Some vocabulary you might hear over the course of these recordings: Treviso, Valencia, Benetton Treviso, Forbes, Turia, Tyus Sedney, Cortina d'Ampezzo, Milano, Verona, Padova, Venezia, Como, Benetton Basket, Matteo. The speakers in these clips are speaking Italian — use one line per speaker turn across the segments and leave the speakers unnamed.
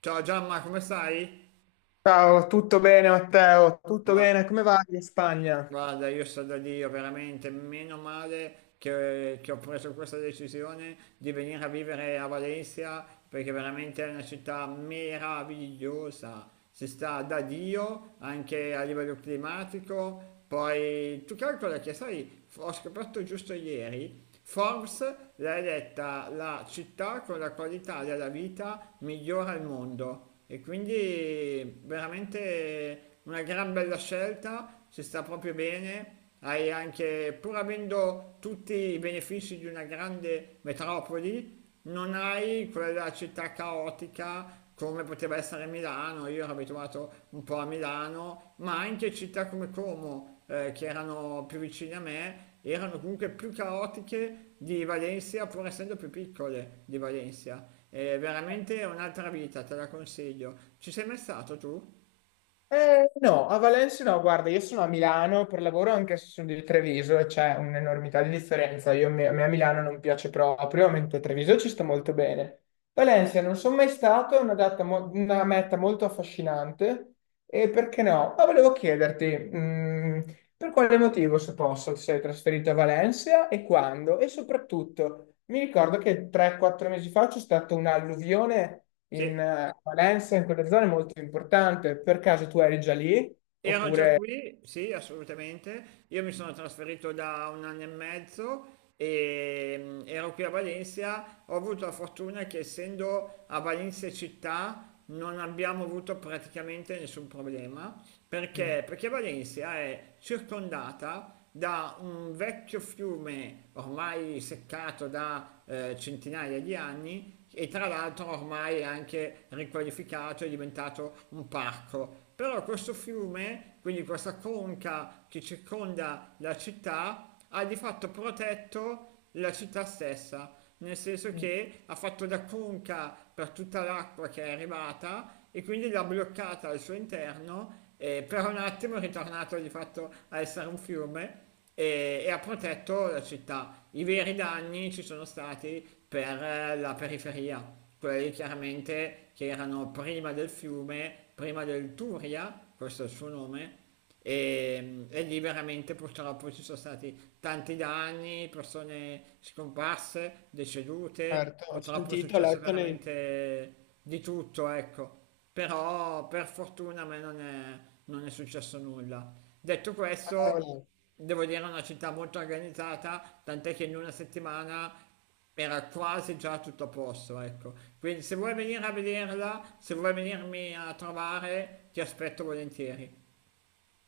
Ciao Giamma, come stai?
Ciao, tutto bene Matteo? Tutto
Ma
bene? Come va in Spagna?
guarda, io sto da Dio, veramente, meno male che ho preso questa decisione di venire a vivere a Valencia, perché veramente è una città meravigliosa. Si sta da Dio anche a livello climatico. Poi tu calcola che, sai, ho scoperto giusto ieri, Forbes l'ha eletta la città con la qualità della vita migliore al mondo. E quindi veramente una gran bella scelta, ci sta proprio bene, hai anche, pur avendo tutti i benefici di una grande metropoli, non hai quella città caotica come poteva essere Milano, io ero abituato un po' a Milano, ma anche città come Como, che erano più vicine a me, erano comunque più caotiche di Valencia, pur essendo più piccole di Valencia. È veramente un'altra vita, te la consiglio. Ci sei mai stato tu?
No, a Valencia no, guarda, io sono a Milano per lavoro anche se sono di Treviso e c'è un'enormità di differenza. A me a Milano non piace proprio, mentre a Treviso ci sto molto bene. Valencia non sono mai stato, è una meta molto affascinante e perché no? Ma volevo chiederti, mm, Per quale motivo, se posso, ti sei trasferito a Valencia e quando? E soprattutto, mi ricordo che 3-4 mesi fa c'è stata un'alluvione in
Sì.
Valencia, in quelle zone molto importante. Per caso tu eri già lì?
Ero già
Oppure...
qui, sì, assolutamente. Io mi sono trasferito da un anno e mezzo e ero qui a Valencia. Ho avuto la fortuna che essendo a Valencia città non abbiamo avuto praticamente nessun problema.
Mm.
Perché? Perché Valencia è circondata da un vecchio fiume ormai seccato da centinaia di anni e tra l'altro ormai anche riqualificato è diventato un parco. Però questo fiume, quindi questa conca che circonda la città, ha di fatto protetto la città stessa nel senso
Mm.
che ha fatto da conca per tutta l'acqua che è arrivata e quindi l'ha bloccata al suo interno e per un attimo è ritornato di fatto a essere un fiume e ha protetto la città. I veri danni ci sono stati per la periferia, quelli chiaramente che erano prima del fiume, prima del Turia, questo è il suo nome, e lì veramente purtroppo ci sono stati tanti danni, persone scomparse, decedute,
Certo, ho
purtroppo è
sentito, ho
successo
letto nei...
veramente di tutto, ecco. Però per fortuna a me non è successo nulla. Detto questo, devo dire è una città molto organizzata, tant'è che in una settimana era quasi già tutto a posto, ecco. Quindi se vuoi venire a vederla, se vuoi venirmi a trovare, ti aspetto volentieri.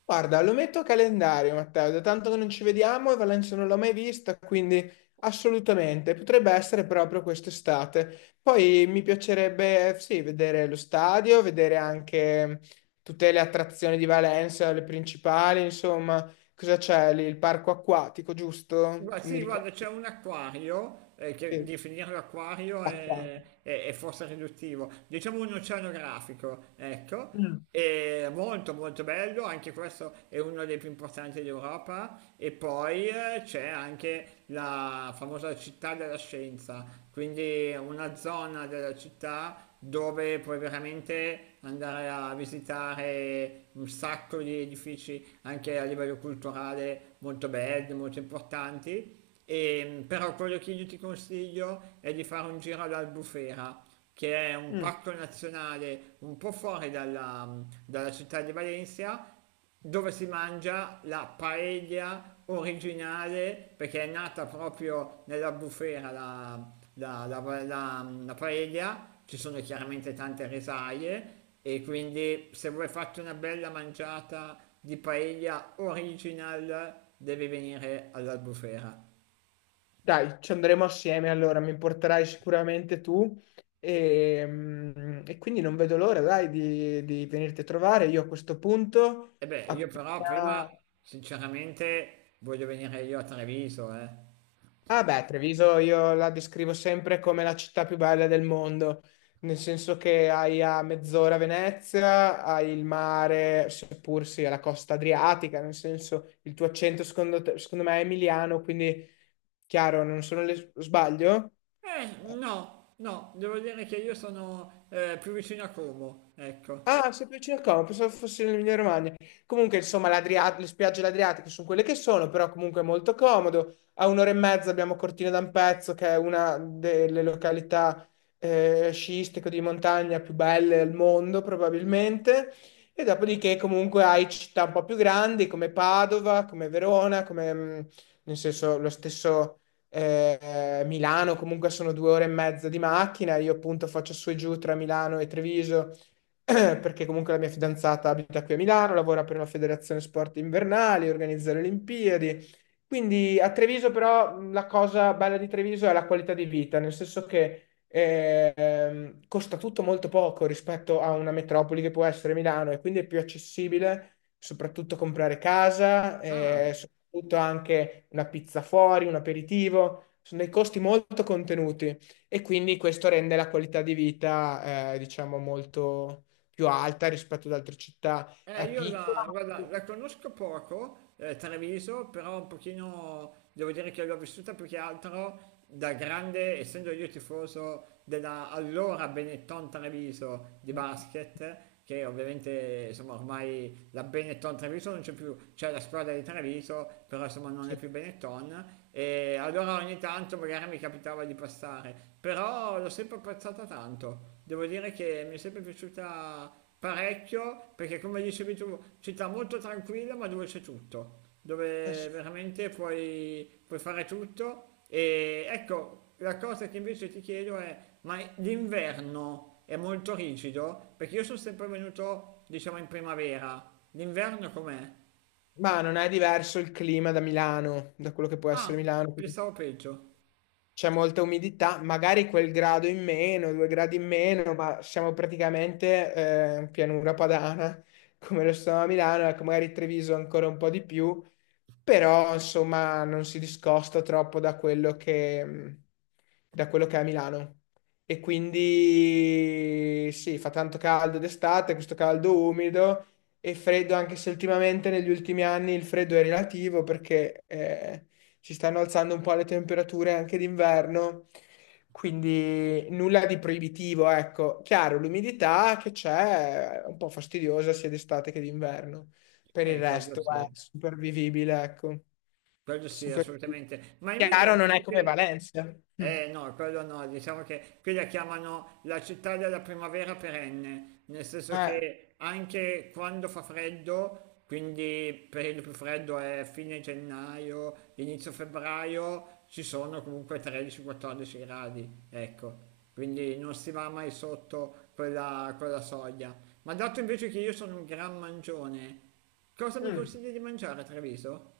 Guarda, lo metto a calendario, Matteo, da tanto che non ci vediamo e Valencia non l'ho mai vista, quindi assolutamente, potrebbe essere proprio quest'estate. Poi mi piacerebbe, sì, vedere lo stadio, vedere anche tutte le attrazioni di Valencia, le principali, insomma, cosa c'è lì? Il parco acquatico, giusto? Mi
Sì,
ricordo.
guarda, c'è un acquario, che
Sì,
definirlo acquario
l'acqua.
è forse riduttivo, diciamo un oceanografico, ecco,
Mm.
è molto molto bello, anche questo è uno dei più importanti d'Europa, e poi c'è anche la famosa città della scienza, quindi una zona della città dove puoi veramente andare a visitare un sacco di edifici anche a livello culturale molto belli, molto importanti. Però quello che io ti consiglio è di fare un giro all'Albufera, che è un
Mm.
parco nazionale un po' fuori dalla città di Valencia, dove si mangia la paella originale, perché è nata proprio nella bufera la paella, ci sono chiaramente tante risaie e quindi se vuoi farti una bella mangiata di paella original devi venire all'Albufera.
Dai, ci andremo assieme allora, mi porterai sicuramente tu e quindi non vedo l'ora, dai, di venirti a trovare. Io a questo punto,
E beh, io però prima
appena...
sinceramente voglio venire io a Treviso, eh.
Ah beh, Treviso io la descrivo sempre come la città più bella del mondo, nel senso che hai a mezz'ora Venezia, hai il mare, seppur sia la costa adriatica, nel senso il tuo accento secondo me è emiliano, quindi chiaro, non sono le... sbaglio?
No, no, devo dire che io sono più vicino a Como, ecco.
Ah, sei più vicino al Como, pensavo fosse l'Emilia Romagna. Comunque, insomma, le spiagge dell'Adriatico sono quelle che sono, però comunque è molto comodo. A un'ora e mezza abbiamo Cortina d'Ampezzo, che è una delle località sciistiche di montagna più belle al mondo, probabilmente. E dopodiché comunque hai città un po' più grandi come Padova, come Verona, nel senso, lo stesso Milano, comunque sono 2 ore e mezza di macchina. Io appunto faccio su e giù tra Milano e Treviso perché comunque la mia fidanzata abita qui a Milano, lavora per una federazione sport invernali, organizza le Olimpiadi. Quindi a Treviso però la cosa bella di Treviso è la qualità di vita, nel senso che costa tutto molto poco rispetto a una metropoli che può essere Milano e quindi è più accessibile soprattutto comprare casa,
Ah.
soprattutto anche una pizza fuori, un aperitivo, sono dei costi molto contenuti e quindi questo rende la qualità di vita diciamo molto più alta rispetto ad altre città, è
Io
piccola,
la, guarda,
ma,
la conosco poco, Treviso, però un pochino devo dire che l'ho vissuta più che altro da grande, essendo io tifoso della allora Benetton Treviso di basket, che ovviamente insomma ormai la Benetton Treviso non c'è più, c'è la squadra di Treviso, però insomma non è
sì.
più Benetton, e allora ogni tanto magari mi capitava di passare, però l'ho sempre apprezzata tanto, devo dire che mi è sempre piaciuta parecchio perché come dicevi tu, città molto tranquilla ma dove c'è tutto,
Eh
dove
sì.
veramente puoi fare tutto e ecco, la cosa che invece ti chiedo è, ma l'inverno è molto rigido? Perché io sono sempre venuto, diciamo, in primavera, l'inverno com'è?
Ma non è diverso il clima da Milano, da quello che può essere Milano,
Pensavo peggio.
c'è molta umidità, magari quel grado in meno, due gradi in meno, ma siamo praticamente in pianura padana, come lo stiamo a Milano, ecco, magari Treviso ancora un po' di più, però insomma non si discosta troppo da quello che è a Milano. E quindi sì, fa tanto caldo d'estate, questo caldo umido e freddo, anche se ultimamente negli ultimi anni il freddo è relativo perché si stanno alzando un po' le temperature anche d'inverno, quindi nulla di proibitivo, ecco. Chiaro, l'umidità che c'è è un po' fastidiosa sia d'estate che d'inverno. Per il
Ecco, quello
resto è
sì.
supervivibile, ecco.
Quello sì,
Super...
assolutamente. Ma invece,
Chiaro non è
dato
come
che...
Valencia. Mm.
Eh no, quello no, diciamo che qui la chiamano la città della primavera perenne, nel senso
Eh,
che anche quando fa freddo, quindi il periodo più freddo è fine gennaio, inizio febbraio, ci sono comunque 13-14 gradi, ecco, quindi non si va mai sotto quella soglia. Ma dato invece che io sono un gran mangione, cosa mi
mm.
consigli di mangiare a Treviso?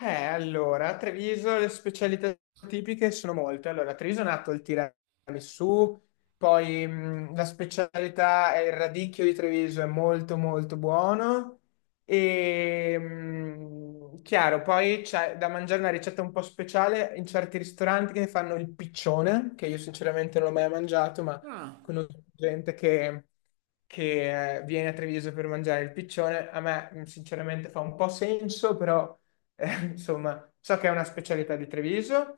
Allora, a Treviso le specialità tipiche sono molte. Allora, a Treviso è nato il tiramisù, poi la specialità è il radicchio di Treviso, è molto molto buono. E chiaro, poi c'è da mangiare una ricetta un po' speciale in certi ristoranti che fanno il piccione, che io sinceramente non l'ho mai mangiato, ma
Ah.
conosco gente che viene a Treviso per mangiare il piccione, a me sinceramente fa un po' senso, però insomma, so che è una specialità di Treviso,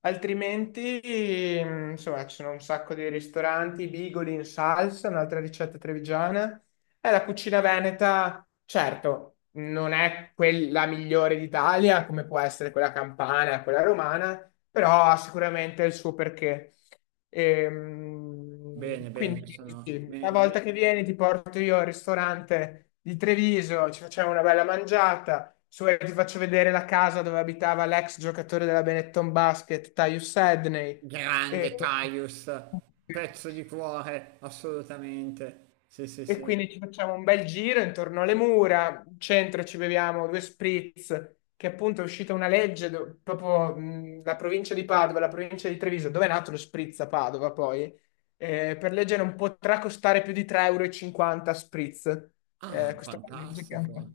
altrimenti, insomma, ci sono un sacco di ristoranti, bigoli in salsa, un'altra ricetta trevigiana. E la cucina veneta, certo, non è quella migliore d'Italia, come può essere quella campana, quella romana, però ha sicuramente il suo perché.
Bene,
Quindi,
bene,
sì, una volta che vieni, ti porto io al ristorante di Treviso, ci facciamo una bella mangiata se vuoi ti faccio vedere la casa dove abitava l'ex giocatore della Benetton Basket, Tyus Sedney. E,
grande Caius, pezzo di cuore, assolutamente. Sì, sì,
e
sì.
quindi ci facciamo un bel giro intorno alle mura, in centro ci beviamo due spritz, che appunto è uscita una legge, proprio la provincia di Padova, la provincia di Treviso, dove è nato lo spritz a Padova poi, per legge non potrà costare più di 3,50 € e 50 spritz.
Ah,
Questa è una legge che è un po'
fantastico.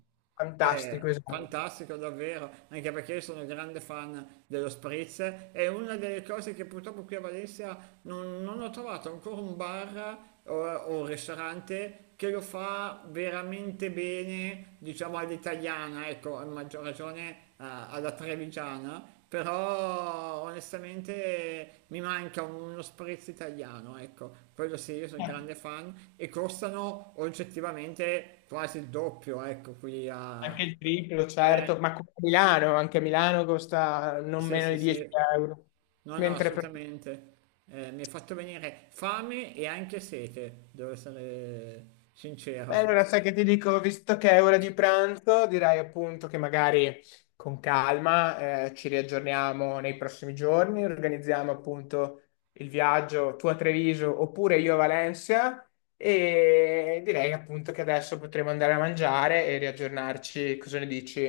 fantastico, esatto.
Fantastico davvero, anche perché io sono grande fan dello spritz. È una delle cose che purtroppo qui a Valencia non ho trovato ancora un bar o un ristorante che lo fa veramente bene, diciamo all'italiana, ecco, a maggior ragione alla trevigiana. Però onestamente mi manca uno spritz italiano, ecco, quello sì, io sono
Eh,
grande fan e costano oggettivamente quasi il doppio, ecco, qui a...
anche il triplo,
Eh,
certo, ma come a Milano, anche a Milano costa non
sì,
meno
sì,
di 10
sì,
euro.
no, no,
Mentre per...
assolutamente. Mi hai fatto venire fame e anche sete, devo essere
Beh,
sincero.
allora sai che ti dico, visto che è ora di pranzo, direi appunto che magari con calma ci riaggiorniamo nei prossimi giorni, organizziamo appunto il viaggio tu a Treviso oppure io a Valencia e direi appunto che adesso potremo andare a mangiare e riaggiornarci, cosa ne dici?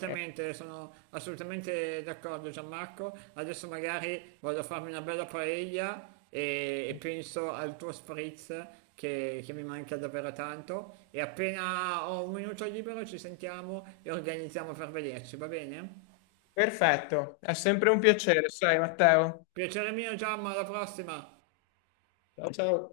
Eh,
sono assolutamente d'accordo Gianmarco. Adesso magari vado a farmi una bella paella e penso al tuo spritz che mi manca davvero tanto. E appena ho un minuto libero ci sentiamo e organizziamo per vederci, va bene?
Perfetto, è sempre un piacere, sai Matteo.
Piacere mio Gianma, alla prossima!
That's how,